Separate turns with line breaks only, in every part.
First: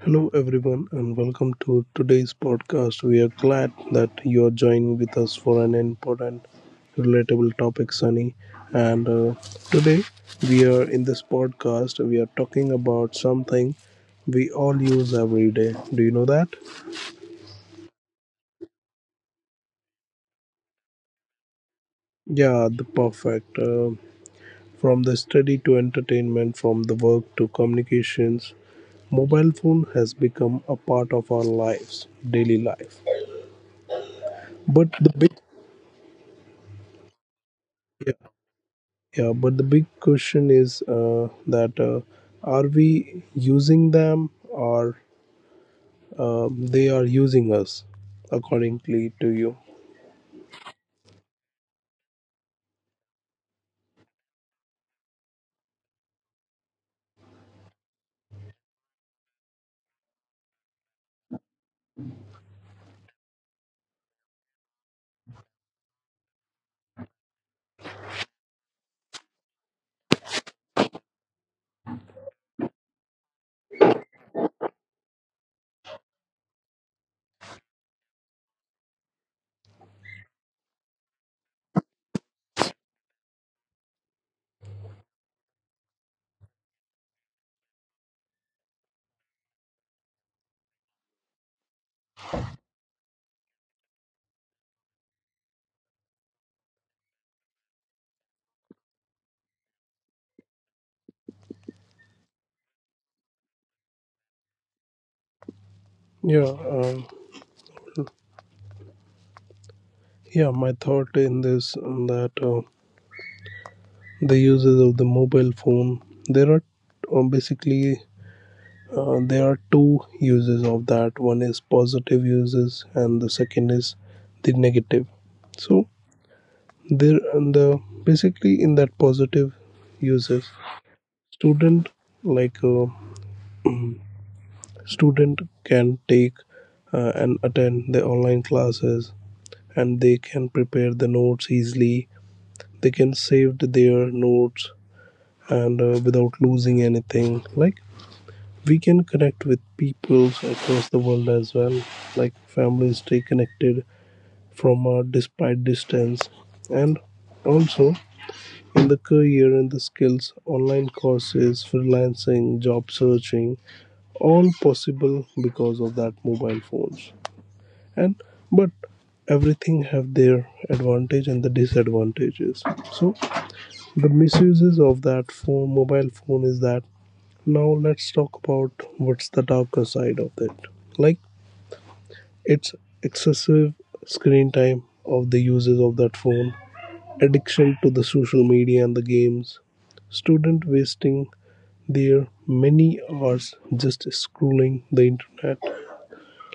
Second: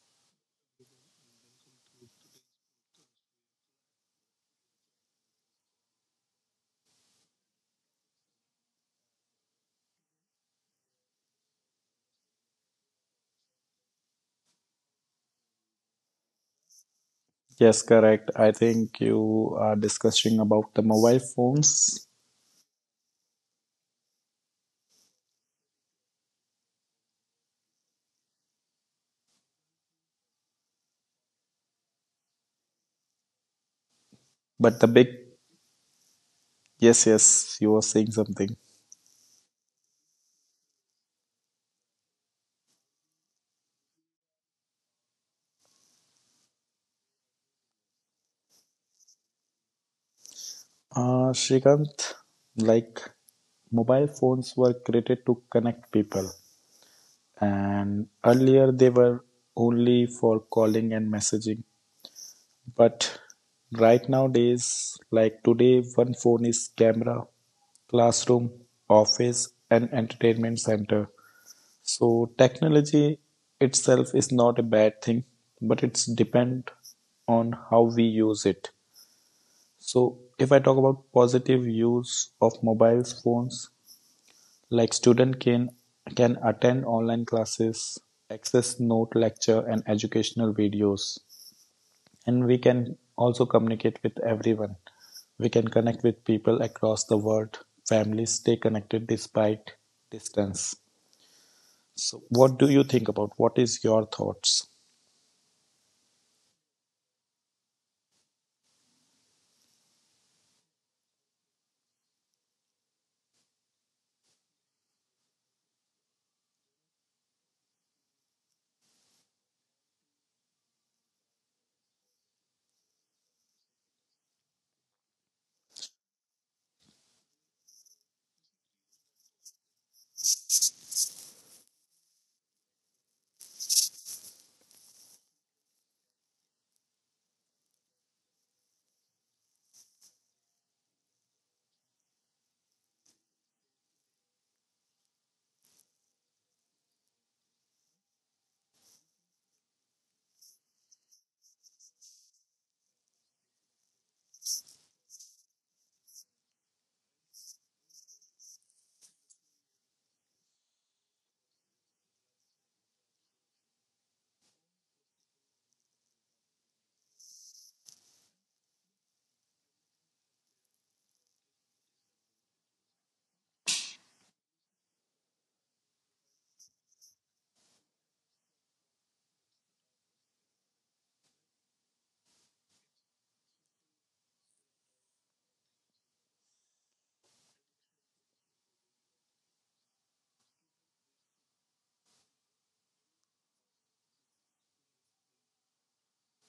Hello, everyone, and welcome to today's podcast. We are glad that you are joining with us for an important, relatable topic, Sunny. And Today, we are in this podcast, we are talking about something we all use every day. Do you know that?
Yes, correct. I think you are discussing about the mobile phones,
Yeah, the perfect. From the study to entertainment, from the work to communications, mobile phone has become a part of our lives, daily life.
but the
But
big
the big
yes, yes, you were saying
yeah,
something.
Yeah, but the big question is that are we using them, or they are using us, accordingly to you?
Shrikant, like mobile phones were created to connect people, and earlier they were only for calling and messaging. But right nowadays, like today, one phone is camera, classroom, office, and entertainment center. So technology itself is not a bad thing, but it's depend on how we use it. So if I talk about positive use of mobile phones, like student can attend online classes, access note lecture and educational videos, and we can also communicate with everyone. We can connect with people across the world. Families stay connected despite distance. So what do you think about? What is your thoughts?
Yeah, uh, yeah. My thought in this that the uses of the mobile phone there are basically, there are two uses of that. One is positive uses, and the second is the negative. So, there and the basically in that positive uses, Student like a student can take and attend the online classes, and they can prepare the notes easily, they can save their notes, and without losing anything. Like, we can connect with peoples across the world as well. Like, families stay connected from despite distance. And also, in the career and the skills, online courses, freelancing, job searching, all possible because of that mobile phones. And but, everything have their advantage and the disadvantages. So, the misuses of that phone, mobile phone, is that, now let's talk about what's the darker side of it. Like, it's excessive screen time of the users of that phone, addiction to the social media and the games, student wasting their many hours just scrolling the internet.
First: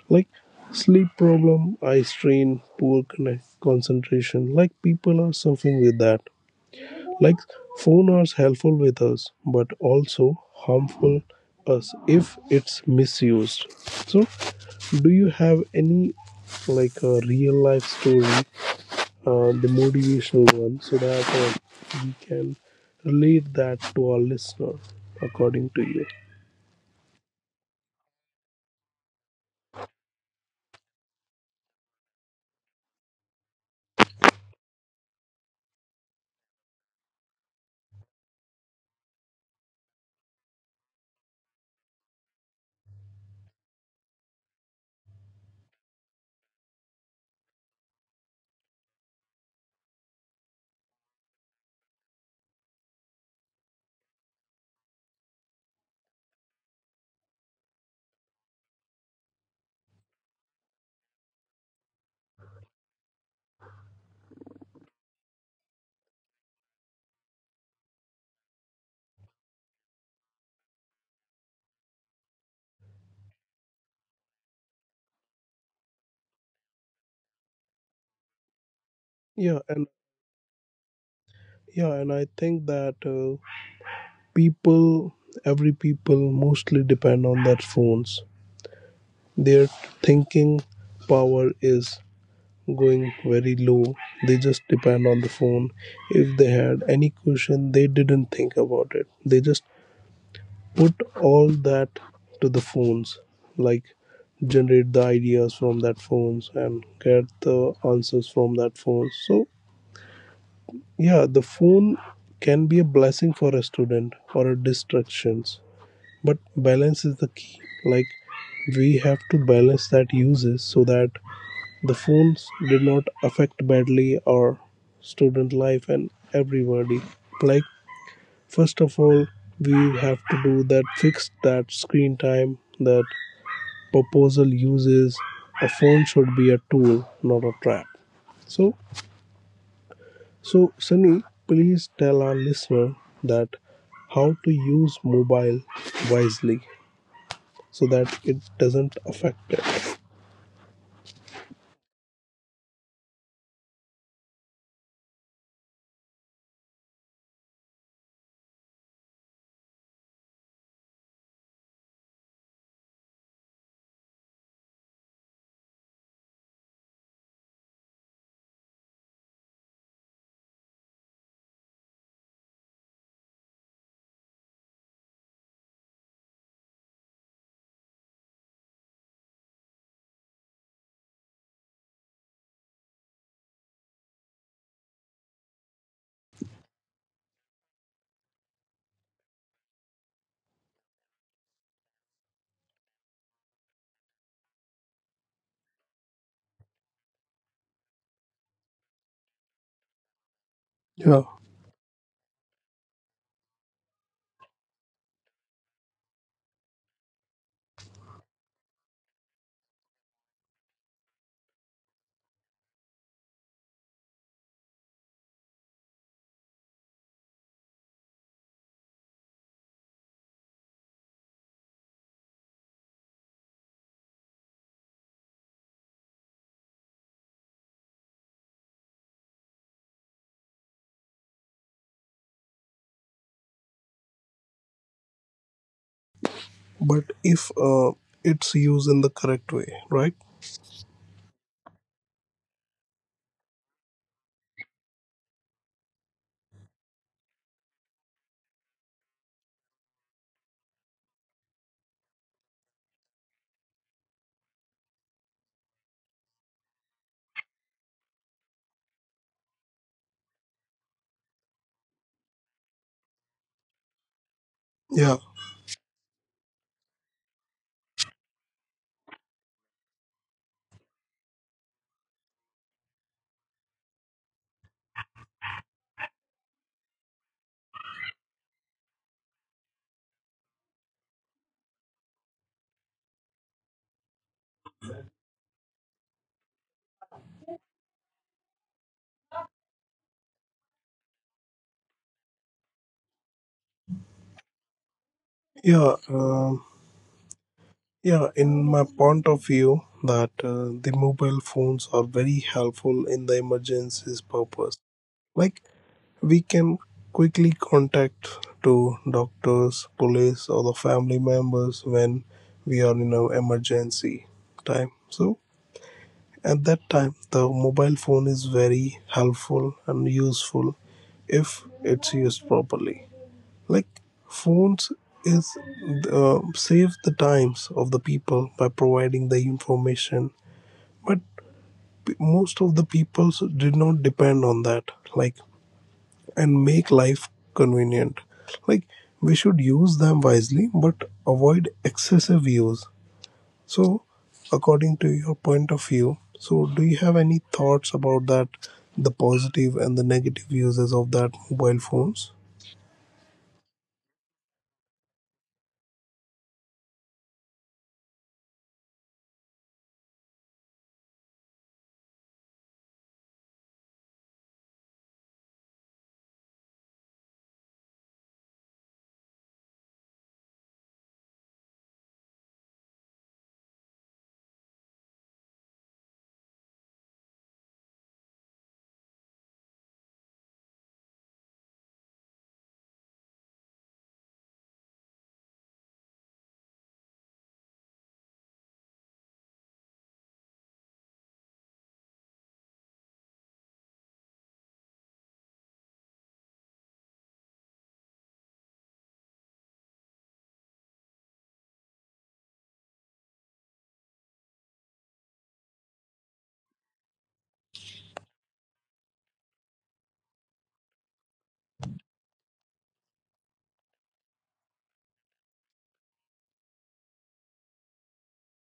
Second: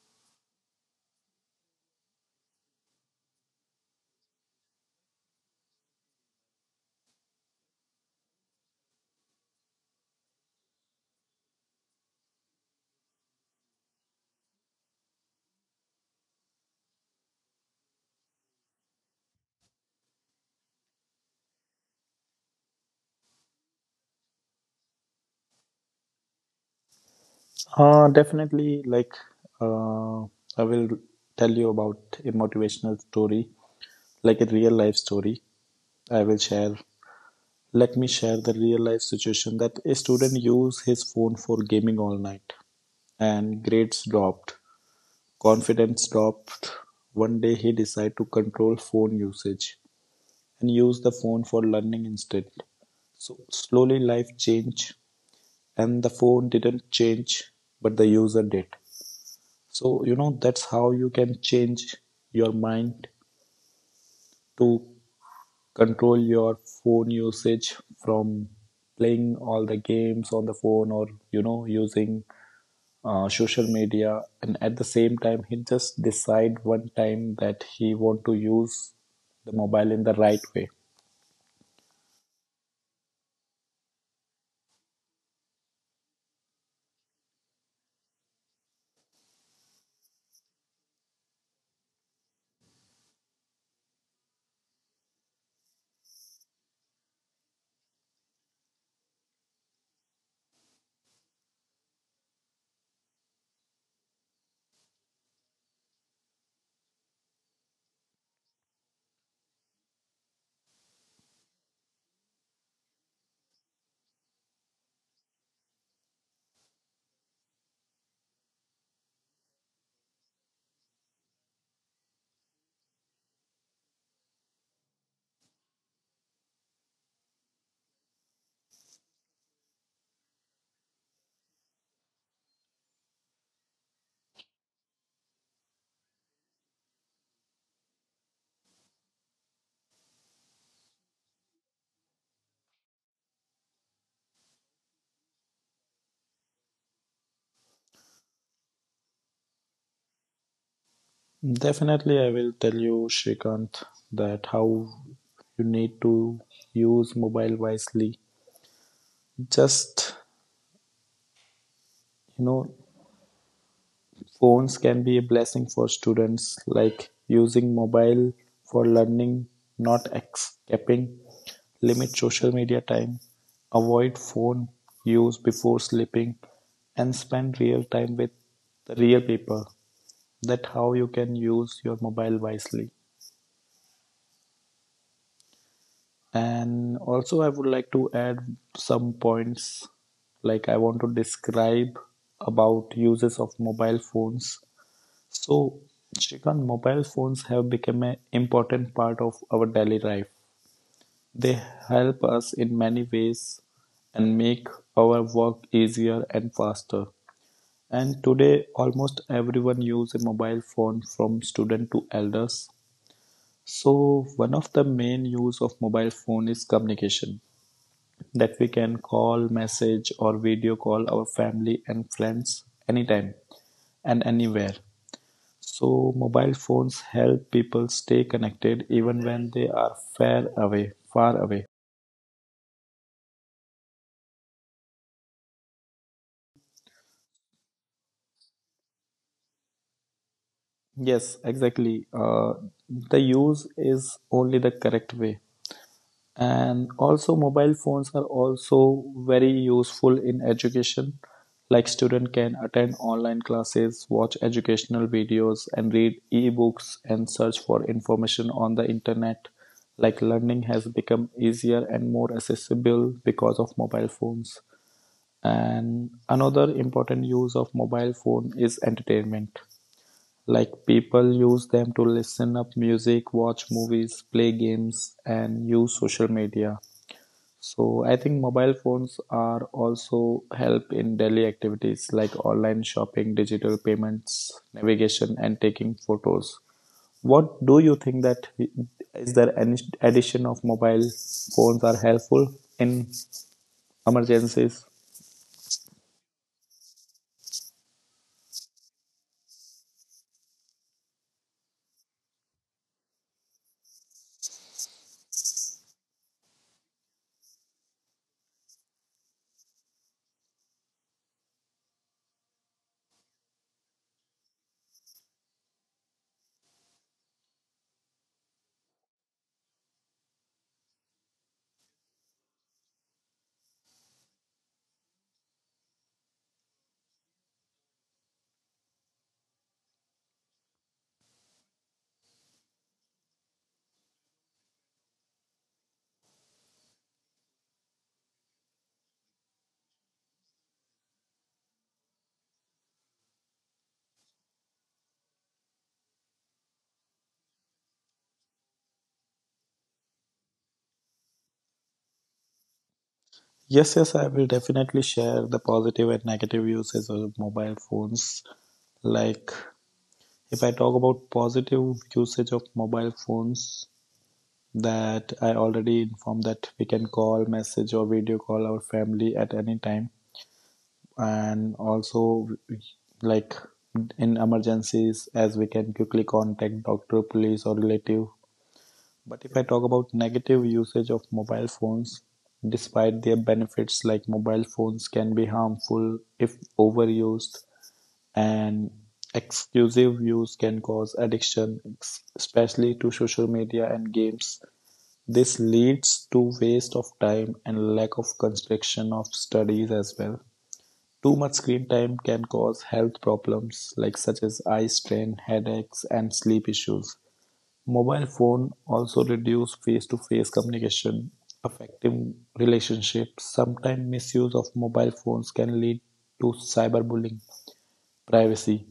Like, sleep problem, eye strain, concentration. Like, people are suffering with that. Like, phone are helpful with us, but also harmful us if it's misused. So, do you have any, like, a real life story, the motivational one, so that we can relate that to our listener, according to you?
Definitely, like uh, I will tell you about a motivational story, like a real life story. I will share. Let me share the real life situation that a student used his phone for gaming all night, and grades dropped, confidence dropped. One day he decided to control phone usage and use the phone for learning instead. So slowly life changed, and the phone didn't change, but the user did. So, you know, that's how you can change your mind to control your phone usage from playing all the games on the phone or, you know, using social media. And at the same time, he just decide one time that he want to use the
yeah and
mobile in the right way.
yeah and I think that people, every people, mostly depend on their phones. Their thinking power is going very low. They just depend on the phone. If they had any question, they didn't think about it, they just put all that to the phones. Like, generate the ideas from that phones and get the answers from that phone. So, yeah, the phone can be a blessing for a student or a distractions, but balance is the key. Like, we have to balance that uses so that the phones did not affect badly our student life and everybody. Like, first of all, we have to do that, fix that screen time, that proposal uses. A phone should be a tool, not a trap. So, Sunny, please tell our listener that how to use mobile wisely, so that it doesn't affect it.
Definitely, I will tell you, Shrikant, that how you need to use mobile wisely. Just, you know, phones can be a blessing for students, like using mobile for learning, not escaping, limit social media time, avoid phone use before sleeping, and spend real time with the real people. That how you can use your mobile wisely. And also, I would like to add some points like I want to describe about uses of mobile phones. So, Shrikant, mobile phones have become an important part of our daily life.
Yeah,
They help us in many ways and make our work easier and faster. And today, almost everyone uses a mobile phone from student to elders. So, one of the main use of mobile phone is communication that we can call, message or video call our family and friends anytime and anywhere. So mobile phones help people stay connected even when they are far away.
but if it's used in the correct way, right?
Yes, exactly. The use is only the correct way. And also mobile phones are also very useful in education. Like student can attend online classes, watch educational videos and read ebooks and search for information on the internet. Like learning has become easier and more accessible because of mobile phones.
Yeah,
And another important use of mobile phone is entertainment. Like people use them to listen up music, watch movies, play games, and use social media. So I think mobile phones are also help in daily activities like online shopping, digital payments, navigation, and taking photos. What do you think that is there any addition of mobile phones are helpful in emergencies?
yeah, um yeah. In my point of view, that the mobile phones are very helpful in the emergencies purpose. Like, we can quickly contact to doctors, police, or the family members when we are in an emergency time. So, at that time, the mobile phone is very helpful and useful if it's used properly. Like, phones is, save the times of the people by providing the information, but most of the people did not depend on that. Like, and make life convenient. Like, we should use them wisely, but avoid excessive use. So, according to your point of view, so, do you have any thoughts about that, the positive and the negative uses of that mobile phones?
Yes, yes, I will definitely share the positive and negative usage of mobile phones. Like, if I talk about positive usage of mobile phones, that I already informed that we can call, message, or video call our family at any time, and also like in emergencies, as we can quickly contact doctor, police, or relative. But if I talk about negative usage of mobile phones, despite their benefits, like mobile phones can be harmful if overused, and exclusive use can cause addiction, especially to social media and games. This leads to waste of time and lack of construction of studies as well. Too much screen time can cause health problems like such as eye strain, headaches and sleep issues. Mobile phone also reduce face-to-face communication, affecting relationships. Sometimes misuse of mobile phones can lead to cyberbullying, privacy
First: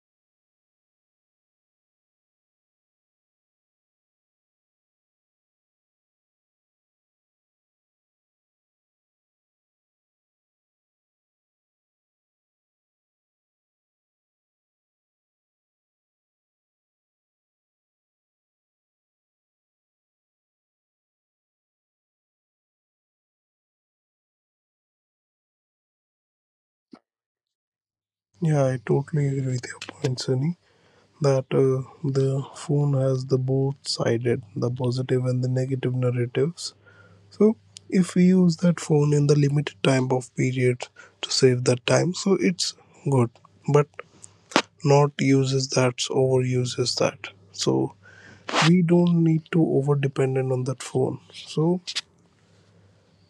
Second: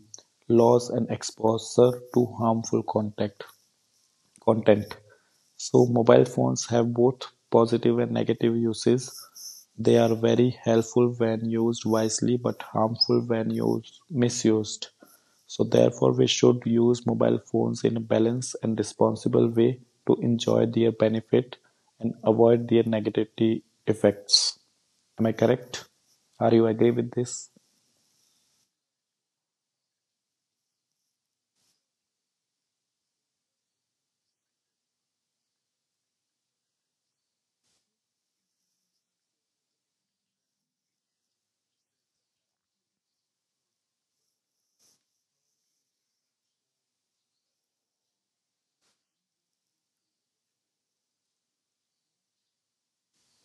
loss, and exposure to harmful contact content. So mobile phones have both positive and negative uses. They are very helpful when used wisely, but harmful when used misused. So therefore we should use mobile phones in a balanced and responsible way to enjoy their benefit and avoid their negativity effects. Am I correct? Are you agree with this?
Yeah, I totally agree with your point, Sunny. That the phone has the both sided, the positive and the negative narratives. So, if we use that phone in the limited time of period to save that time, so it's good, but not uses that, overuses that. So, we don't need to over dependent on that phone. So,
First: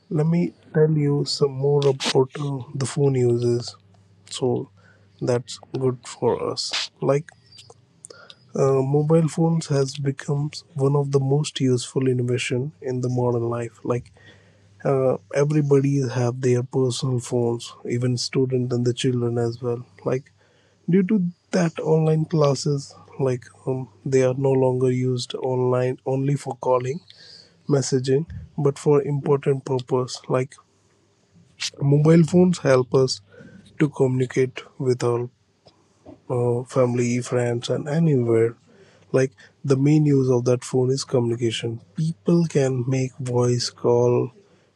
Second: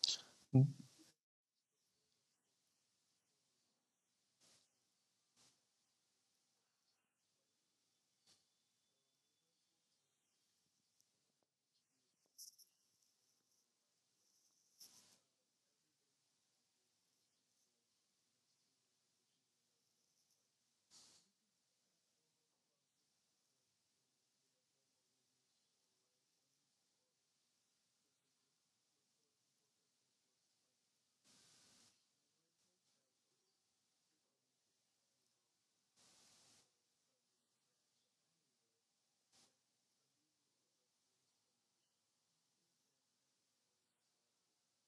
let me tell you some more about the phone uses. So, that's good for us. Like, mobile phones has become one of the most useful innovation in the modern life. Like, everybody have their personal phones, even student and the children as well. Like, due to that online classes, like they are no longer used online only for calling, messaging, but for important purpose. Like, mobile phones help us to communicate with our family, friends, and anywhere. Like, the main use of that phone is communication. People can make voice call,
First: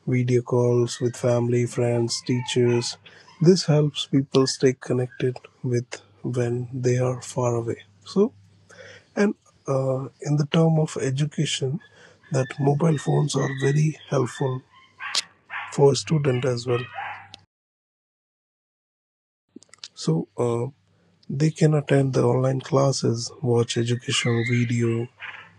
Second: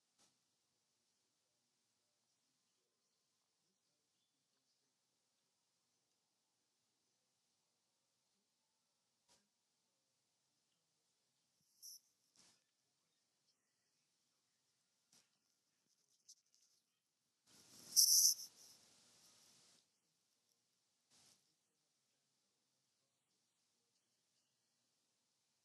video calls, with family, friends, teachers. This helps people stay connected with when they are far away. So, and uh, in the term of education, that mobile phones are very helpful for student as well. So, they can attend the online classes, watch educational video,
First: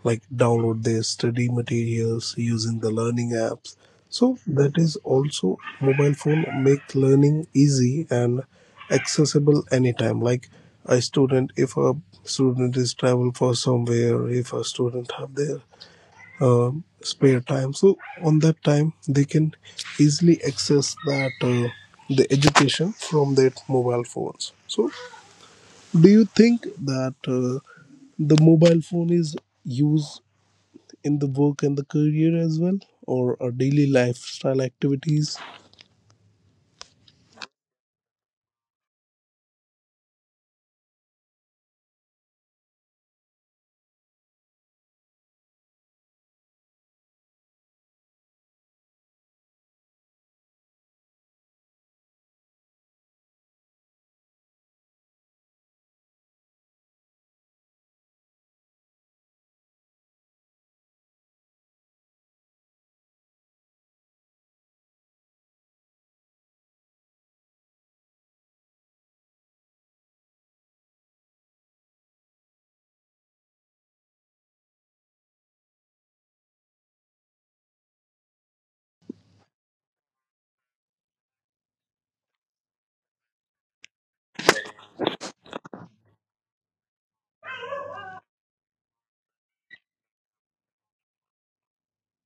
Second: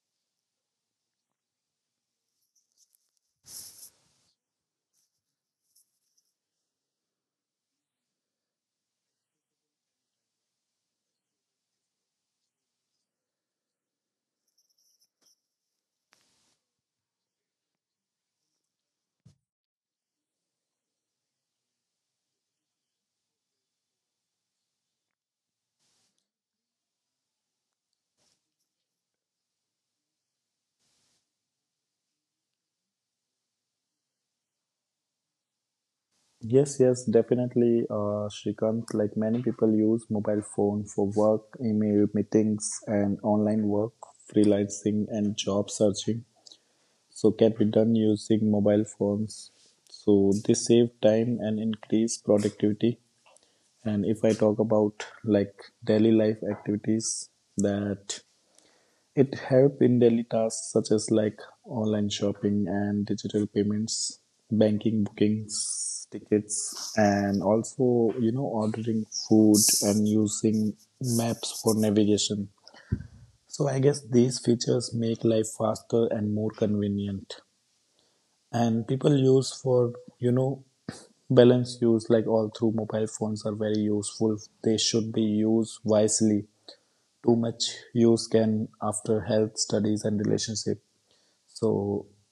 like, download their study materials using the learning apps. So, that is also mobile phone make learning easy and accessible anytime. Like, a student, if a student is travel for somewhere, if a student have their uh, spare time, so on that time they can easily access that the education from their mobile phones. So, do you think that the mobile phone is used in the work and the career as well, or daily lifestyle activities?
Yes, yes, definitely, Shrikant. Like many people use mobile phone for work, email, meetings, and online work, freelancing, and job searching. So can be done using mobile phones. So they save time and increase productivity. And if I talk about like daily life activities that it help in daily tasks such as like online shopping and digital payments, banking bookings, tickets, and also you know ordering food and using maps for navigation. So I guess these features make life faster and more convenient and people use for, you know, balance use like all through mobile phones are very useful, they should be used wisely. Too much use can after health studies and relationship, so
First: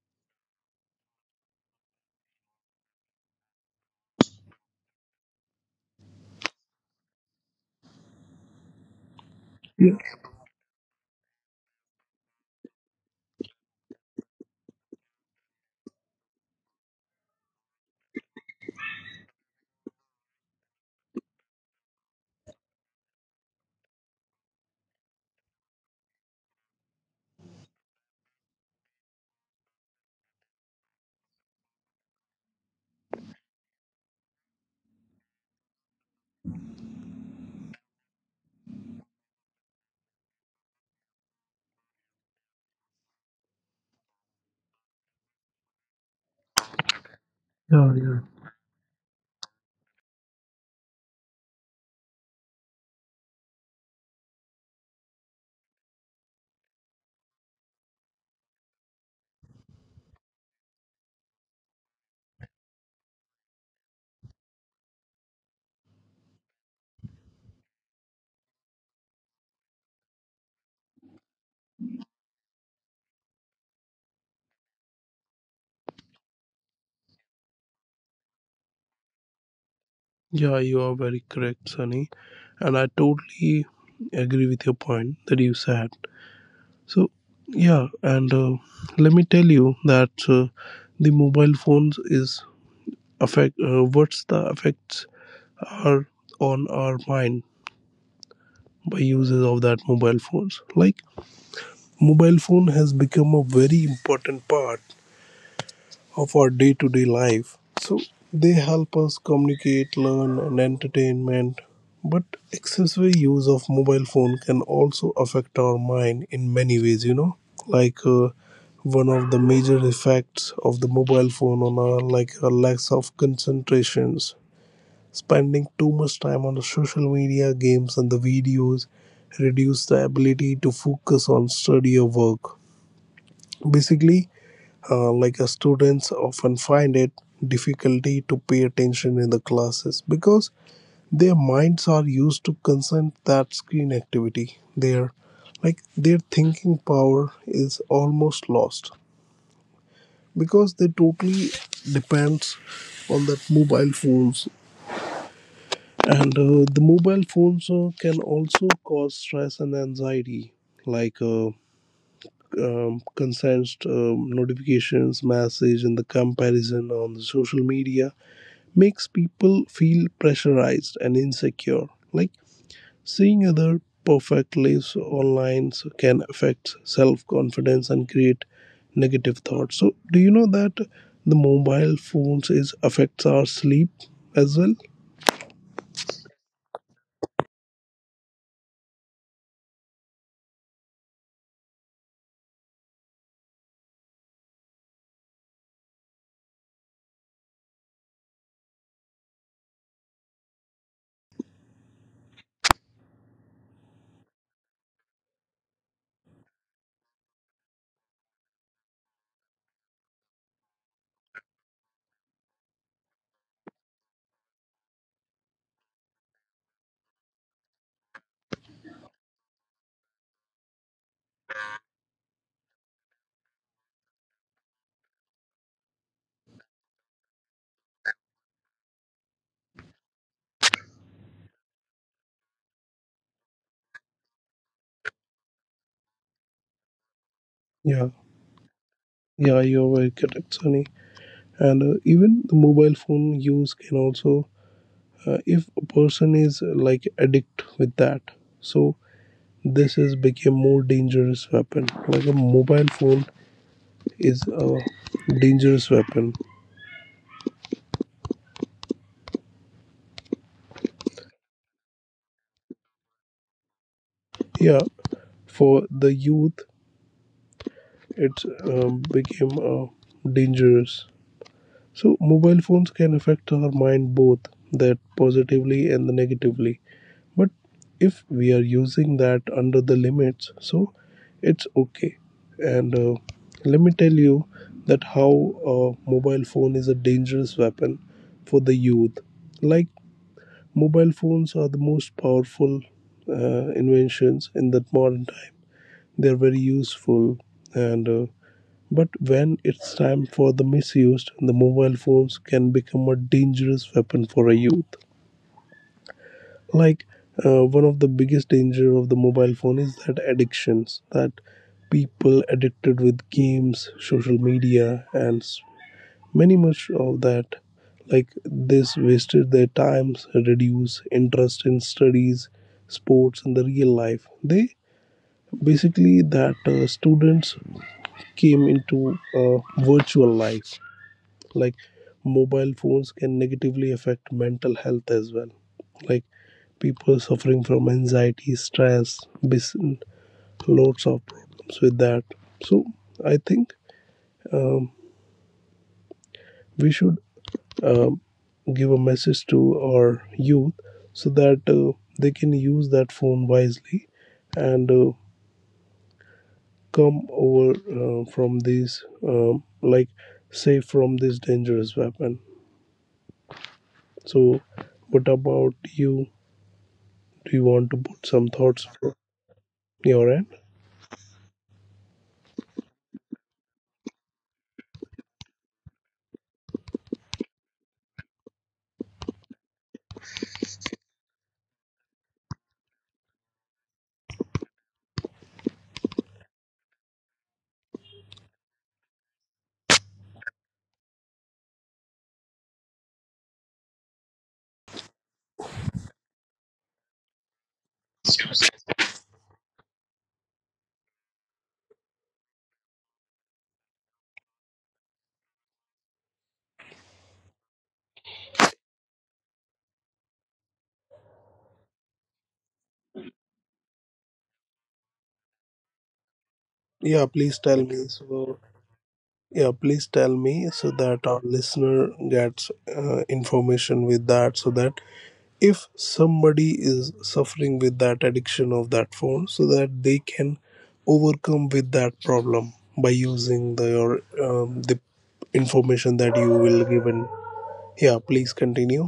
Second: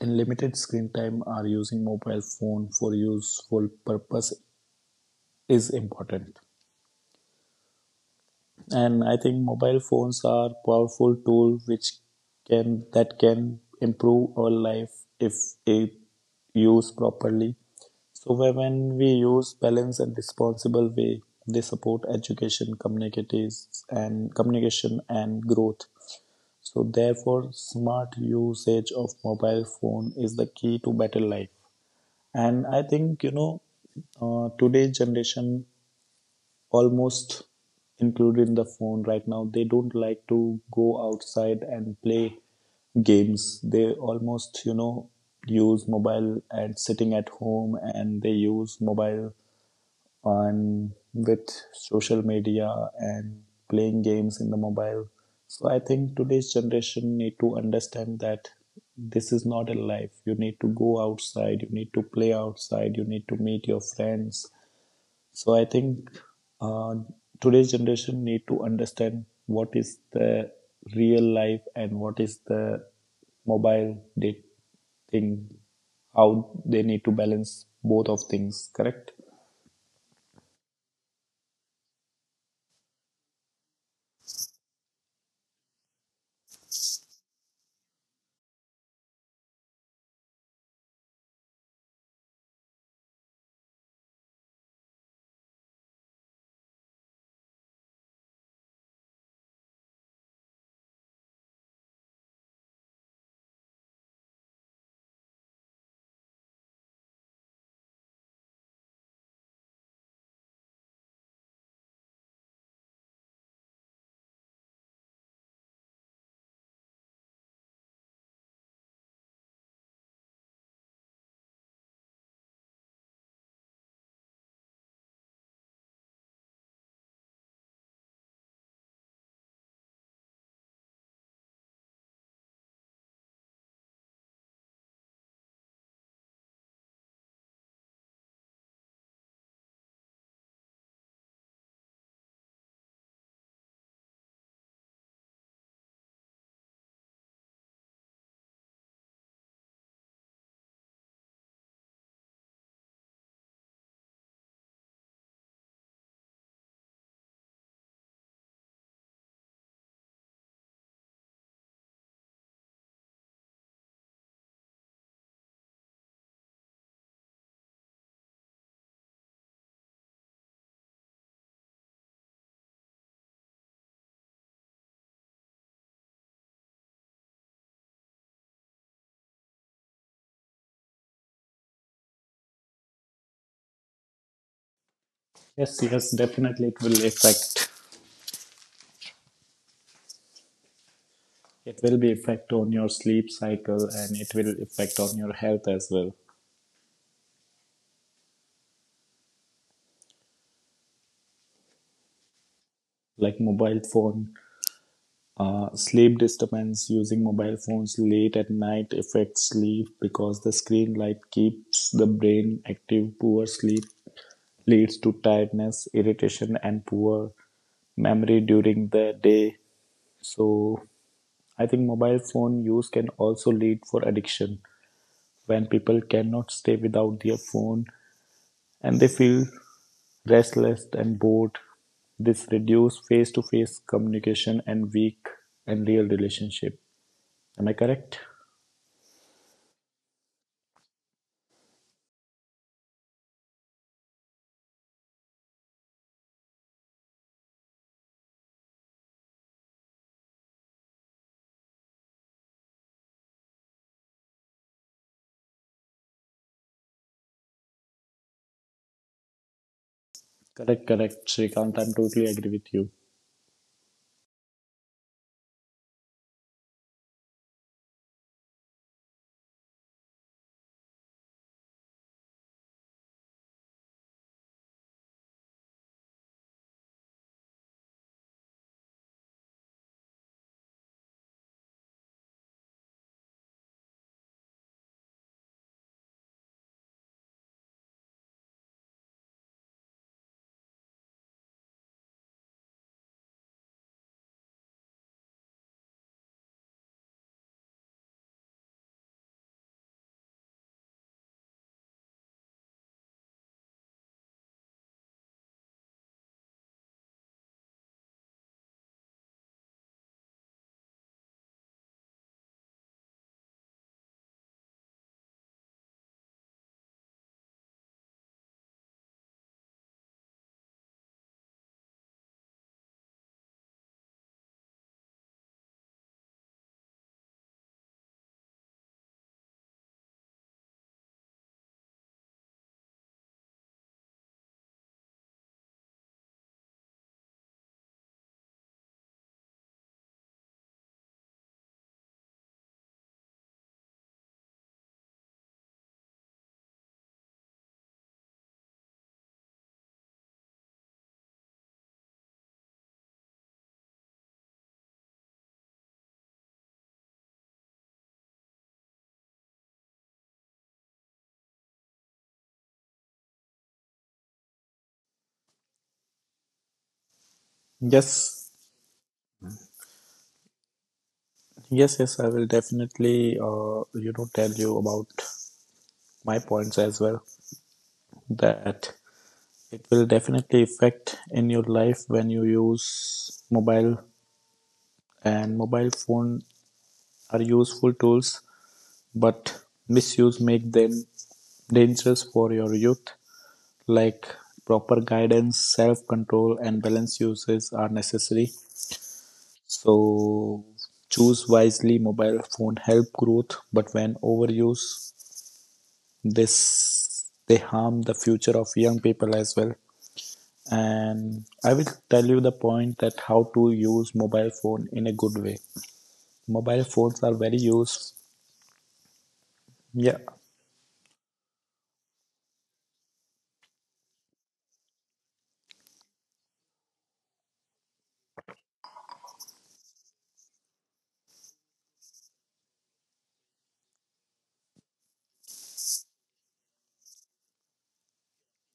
in limited screen time are using mobile phone for useful purpose is important. And I think mobile
yeah
phones are powerful tool which can that can improve our life if it used properly. So when we use balance and responsible way, they support education communities and communication and growth. So therefore smart usage of mobile phone is the key to better life. And I think, you know, today's generation almost included in the phone right now. They don't like to go outside and play games. They almost, you know, use mobile and sitting at home
yeah yeah
and they use mobile on with social media and playing games in the mobile. So I think today's generation need to understand that this is not a life. You need to go outside, you need to play outside, you need to meet your friends. So I think uh, today's generation need to understand what is the real life and what is the mobile date thing, how they need to balance both of things, correct?
yeah You are very correct, Sunny, and I totally agree with your point that you said. So, yeah, and let me tell you that the mobile phones is affect, what's the effects are on our mind by uses of that mobile phones. Like, mobile phone has become a very important part of our day to day life. So, they help us communicate, learn, and entertainment. But excessive use of mobile phone can also affect our mind in many ways. You know, like, one of the major effects of the mobile phone on our, like, our lack of concentrations. Spending too much time on the social media, games, and the videos reduce the ability to focus on study or work. Basically, students often find it difficulty to pay attention in the classes because their minds are used to consent that screen activity. Their, like, their thinking power is almost lost because they totally depends on that mobile phones. And the mobile phones can also cause stress and anxiety. Like, consent notifications, message, and the comparison on the social media makes people feel pressurized and insecure. Like, seeing other perfect lives online so can affect self confidence and create negative thoughts. So, do you know that the mobile phones is affects our sleep as well?
Yes, yes, definitely it will affect. It will be effect on your sleep cycle and it will affect on your health as well. Like mobile phone. Sleep disturbance using mobile phones late at night affects sleep because the screen light keeps the brain active. Poor sleep leads to tiredness, irritation, and poor memory during the day. So, I think mobile phone use can also lead for addiction when people cannot stay without their phone and they feel restless and bored. This reduces face-to-face communication and weak and real relationship. Am I
Yeah,
correct?
yeah, you're very correct, Sunny. And even the mobile phone use can also, if a person is like addict with that, so this is become more dangerous weapon. Like, a mobile phone is a dangerous weapon.
Correct, correct, Srikanth. I'm totally agree with you.
Yeah, for the youth, it became dangerous. So, mobile phones can affect our mind both that positively and the negatively. But if we are using that under the limits, so it's okay. And let me tell you that how a mobile phone is a dangerous weapon for the youth. Like, mobile phones are the most powerful inventions in that modern time. They're very useful, and but when it's time for the misused, the mobile phones can become a dangerous weapon for a youth. Like, one of the biggest danger of the mobile phone is that addictions that people addicted with games, social media, and many much of that, like, this, wasted their times, reduce interest in studies, sports, and the real life. They basically, that students came into a virtual life. Like, mobile phones can negatively affect mental health as well. Like, people suffering from anxiety, stress, bis- lots of problems with that. So, I think um, we should uh, give a message to our youth, so that they can use that phone wisely and come over from these, like, safe from this dangerous weapon. So, what about you, do you want to put some
Yes,
thoughts from your end?
yes, yes. I will definitely, you know, tell you about my points as well. That it will definitely affect in your life when you use mobile and mobile phone are useful tools, but misuse make them dangerous for your youth. Like proper guidance, self-control, and balanced uses are necessary. So choose wisely. Mobile phone help growth, but when overuse, this they harm the future of young people as well. And I will tell you the point that how to use mobile phone in a good way. Mobile
yeah
phones
please
are
tell
very
me so
used.
Yeah, please tell
Yeah,
me so that our listener gets information with that, so that if somebody is suffering with that addiction of that phone, so that they can overcome with that problem by using the your the information that you will given. Yeah, please continue.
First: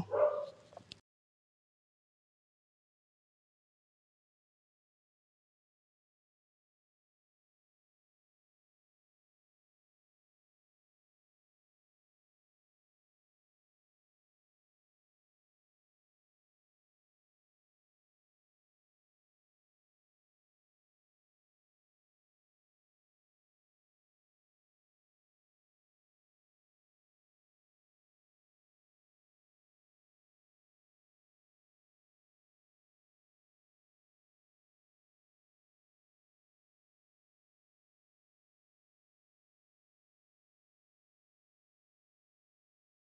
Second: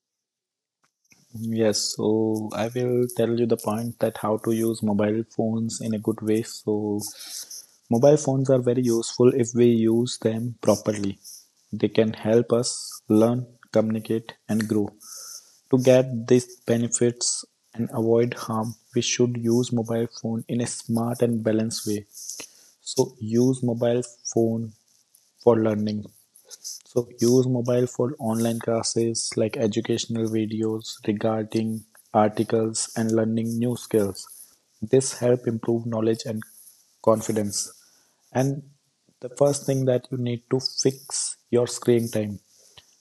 yes. So I will tell you the point that how to use mobile phones in a good way. So mobile phones are very useful if we use them properly. They can help us learn, communicate, and grow. To get these benefits and avoid harm, we should use mobile phone in a smart and balanced way. So use mobile phone for learning, so use mobile for online classes like educational videos regarding articles and learning new skills. This help improve knowledge and confidence. And the first thing that you need to fix your screen time.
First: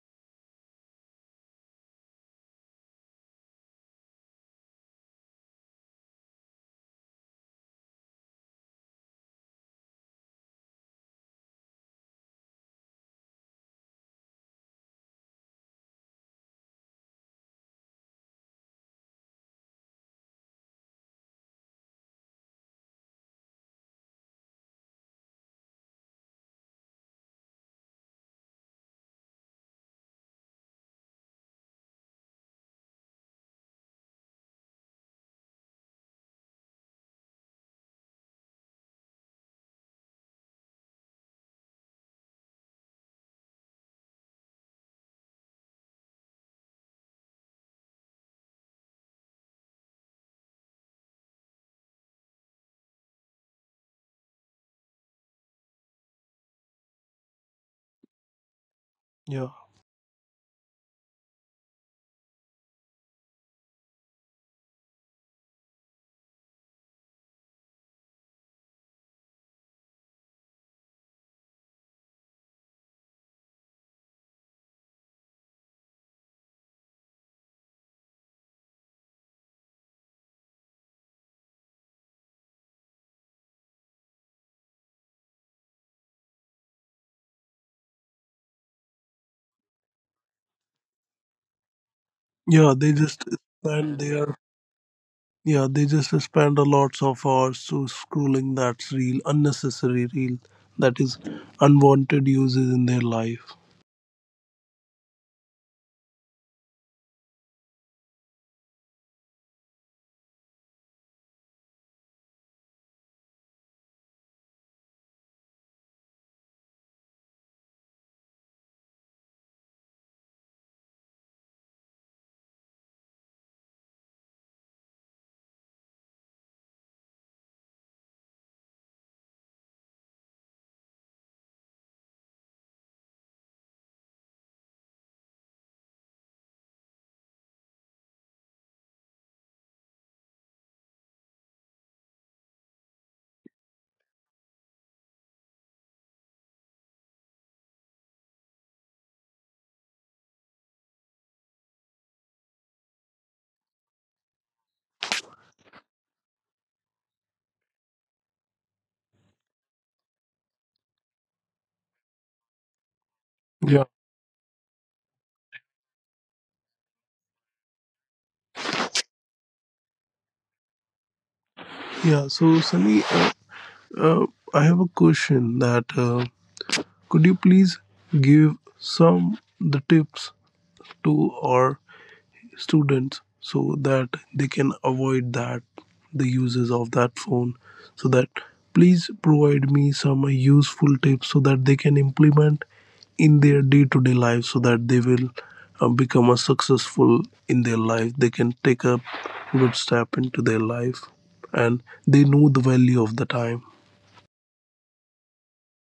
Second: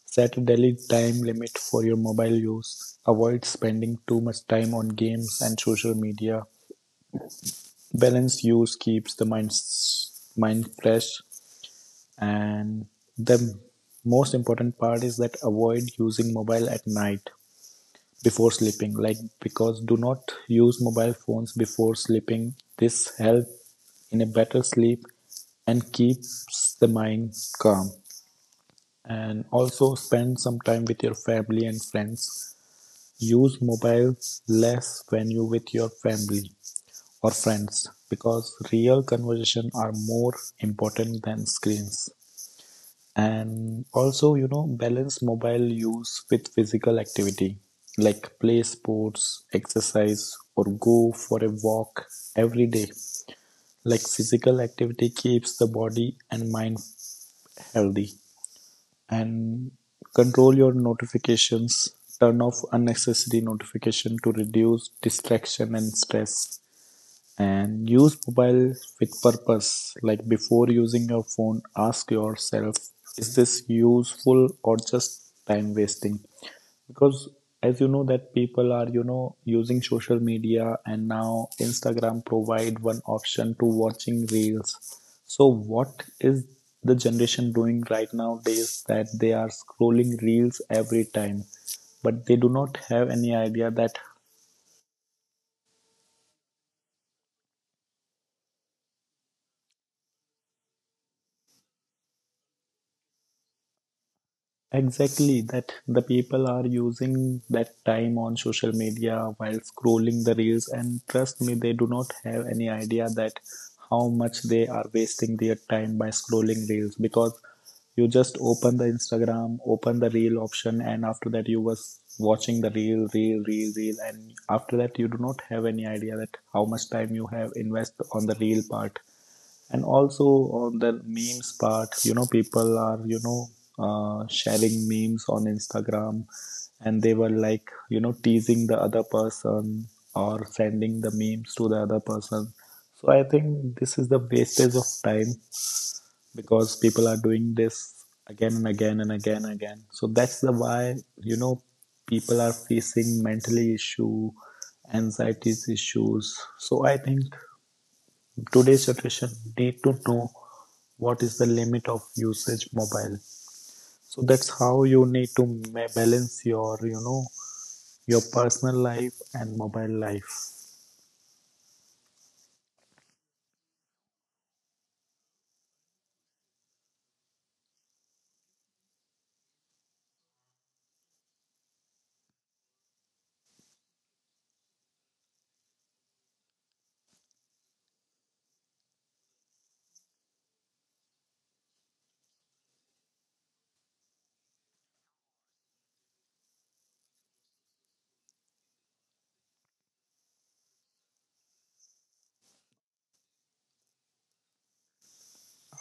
Set a daily time limit for your mobile use. Avoid spending too much time on games and social media. Balanced use keeps the mind fresh. And the most important part is that avoid using mobile at night before sleeping. Like because do not use mobile phones before sleeping. This helps in a better sleep and keeps the mind calm. And also spend some time with your family and friends. Use mobile less when you with your family or friends because real conversation are more important than screens. And also, balance mobile use with physical activity, like play sports, exercise, or go for a walk every day. Like physical activity keeps the body and mind healthy.
Yeah,
And control your notifications. Turn off unnecessary notification to reduce distraction and stress. And use mobile with purpose, like before using your phone ask yourself, is this useful or just time wasting? Because as you know that people are, using social media, and now Instagram provide one option to watching reels. So what is the generation doing right nowadays, that they are scrolling reels every time, but they do
yeah
not
they
have
just
any idea that.
stand there. Yeah, they just spend a lots of hours to scrolling. That's real unnecessary. Real, that is unwanted uses in their life.
Exactly, that the people are using that time on social media while scrolling the reels, and trust me, they do not have any idea that how much they are wasting their time by scrolling reels. Because you just open the Instagram, open the reel option, and after that, you was watching the reel, reel, reel, reel, and after that, you do not have any idea that how much time you have invest on the reel part. And also on the memes part, people are, sharing memes on Instagram, and they were like, teasing the other person or sending the memes to the other person. So I think this is the wastage of time, because people are doing this again and again and again and again. So that's the why, people are facing mentally issue, anxieties issues. So I think today's generation need to know what is the limit of usage mobile.
Yeah.
So that's how you need to balance your, your personal life and mobile life.
Yeah. So, Sunny, uh, I have a question, that could you please give some the tips to our students so that they can avoid that the uses of that phone, so that, please provide me some useful tips so that they can implement in their day-to-day life, so that they will become a successful in their life, they can take a good step into their life, and they know the value of the time.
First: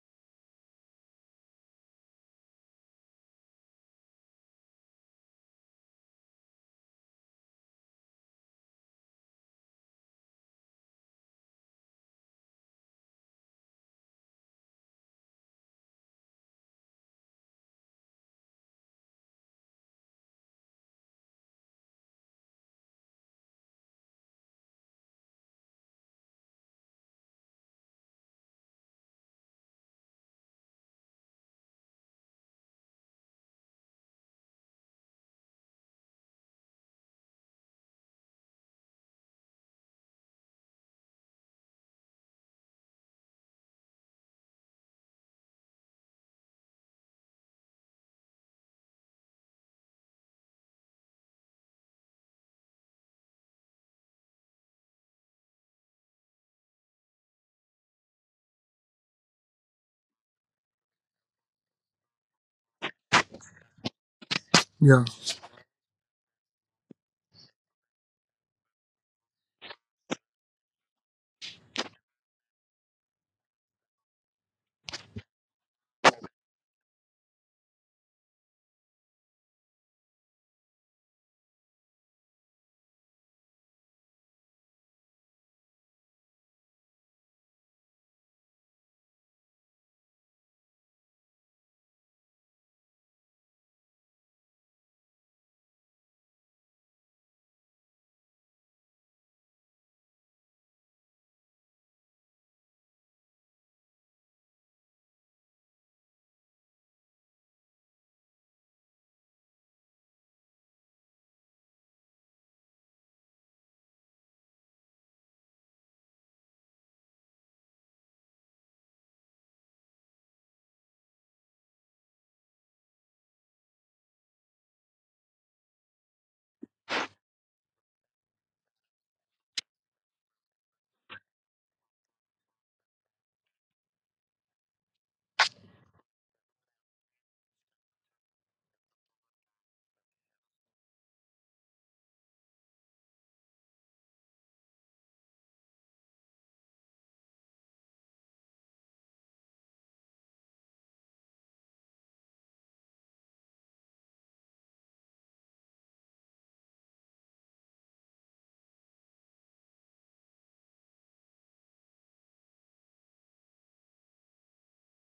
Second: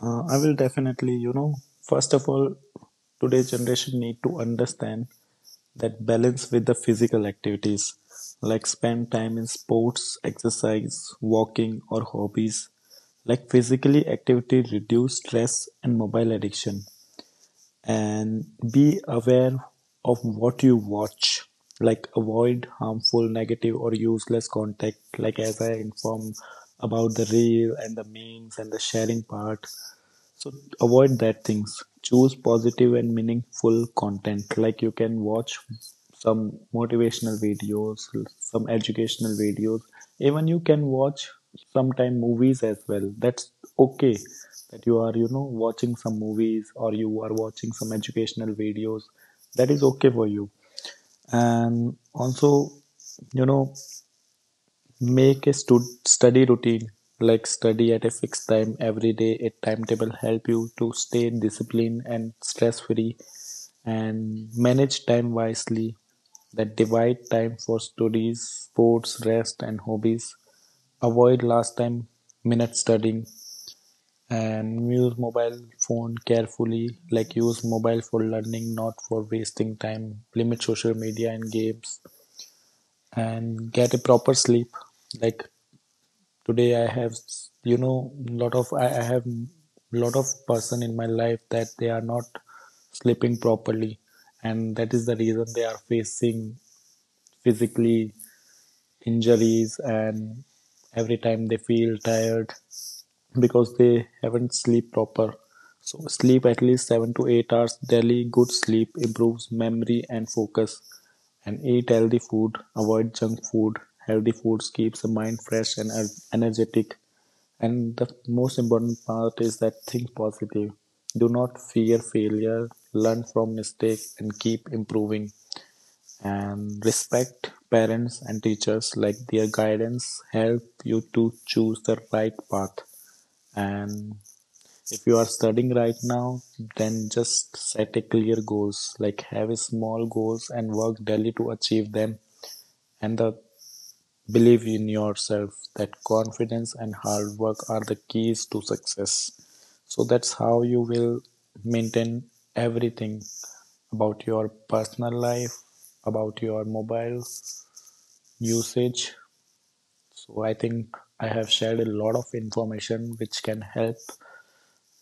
I will definitely, first of all, today's generation need to understand that balance with the physical activities, like spend time in sports, exercise, walking, or hobbies. Like physically activity reduce stress and mobile addiction. And be aware of what you watch, like avoid harmful, negative, or useless content, like as I informed about the reel and the memes and the sharing part. So avoid that things. Choose positive and meaningful content. Like you can watch some motivational videos, some educational videos. Even you can watch sometime movies as well. That's okay. That you are, watching some movies or you are watching some educational videos. That is okay for you. And also, you know, make a study routine, like study at a fixed time every day. A timetable help you to stay disciplined and stress free, and
Yeah.
manage time wisely. That divide time for studies, sports, rest, and hobbies. Avoid last time minute studying, and use mobile phone carefully, like use mobile for learning, not for wasting time. Limit social media and games, and get a proper sleep. Like today I have, lot of I have lot of person in my life that they are not sleeping properly, and that is the reason they are facing physically injuries, and every time they feel tired because they haven't sleep proper. So sleep at least 7 to 8 hours daily. Good sleep improves memory and focus. And eat healthy food, avoid junk food. Healthy foods keeps the mind fresh and energetic. And the most important part is that think positive. Do not fear failure, learn from mistake, and keep improving. And respect parents and teachers, like their guidance help you to choose the right path. And if you are studying right now, then just set a clear goals, like have a small goals and work daily to achieve them. And the believe in yourself, that confidence and hard work are the keys to success. So that's how you will maintain everything about your personal life, about your mobile usage. So I think I have shared a lot of information which can help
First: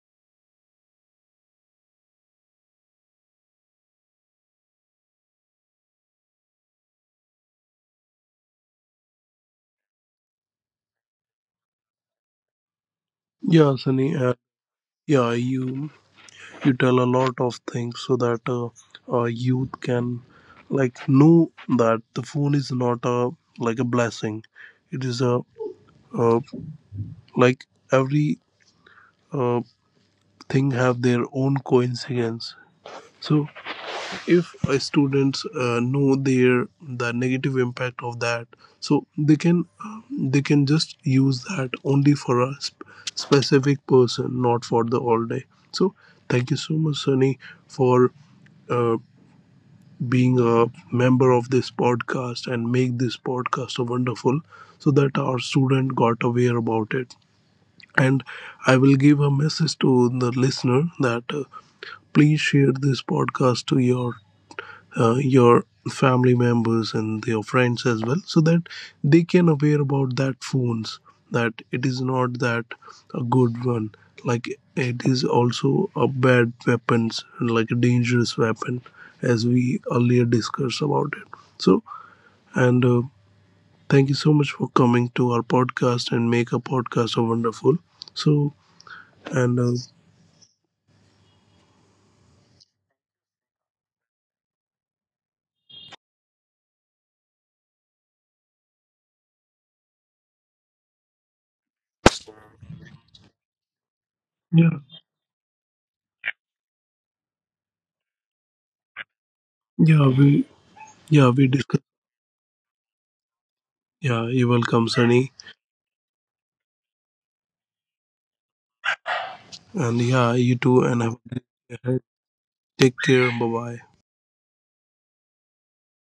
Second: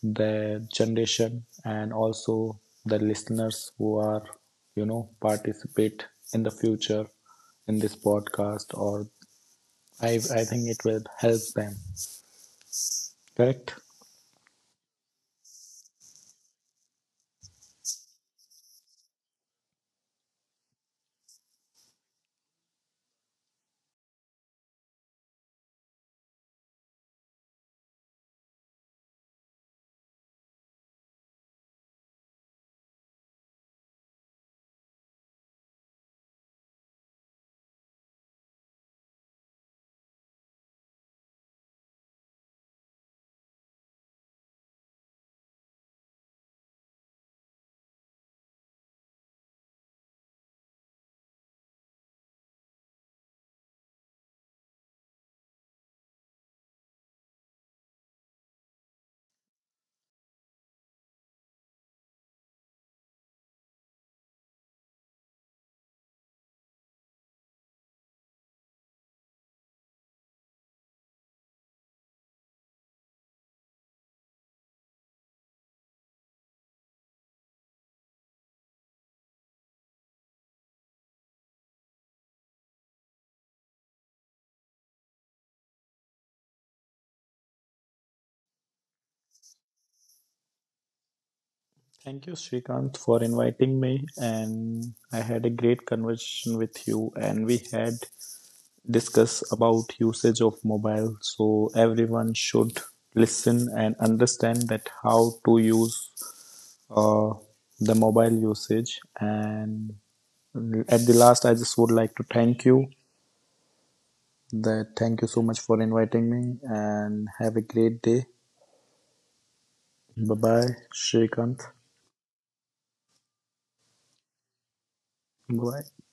the generation and also the listeners who are, participate in the future in this podcast. Or I think it will help them.
Yeah,
Correct?
Sunny, yeah, you tell a lot of things, so that youth can, like, know that the phone is not a, like, a blessing. It is a, uh, like, every uh, thing have their own coincidence. So, if students know their the negative impact of that, so they can just use that only for a specific person, not for the all day. So, thank you so much, Sunny, for uh, being a member of this podcast and make this podcast so wonderful, so that our student got aware about it. And I will give a message to the listener, that please share this podcast to your family members and your friends as well, so that they can aware about that phones, that it is not that a good one. Like, it is also a bad weapons, like a dangerous weapon, as we earlier discussed about it. So, and thank you so much for coming to our podcast and make a podcast so wonderful. So, and
Thank you, Srikant, for inviting me. And I had a great conversation with you, and we had discuss about usage of mobile, so everyone should listen and understand
yeah,
that how to use, uh, the mobile usage. And
yeah we
at the
yeah we
last I just
discussed.
would like to thank you,
Yeah, you're welcome,
that thank you
Sunny.
so much for inviting me, and have a great day.
And yeah,
Bye
you
bye,
too, and have
Shrikant.
a take care. Bye bye.
Bye.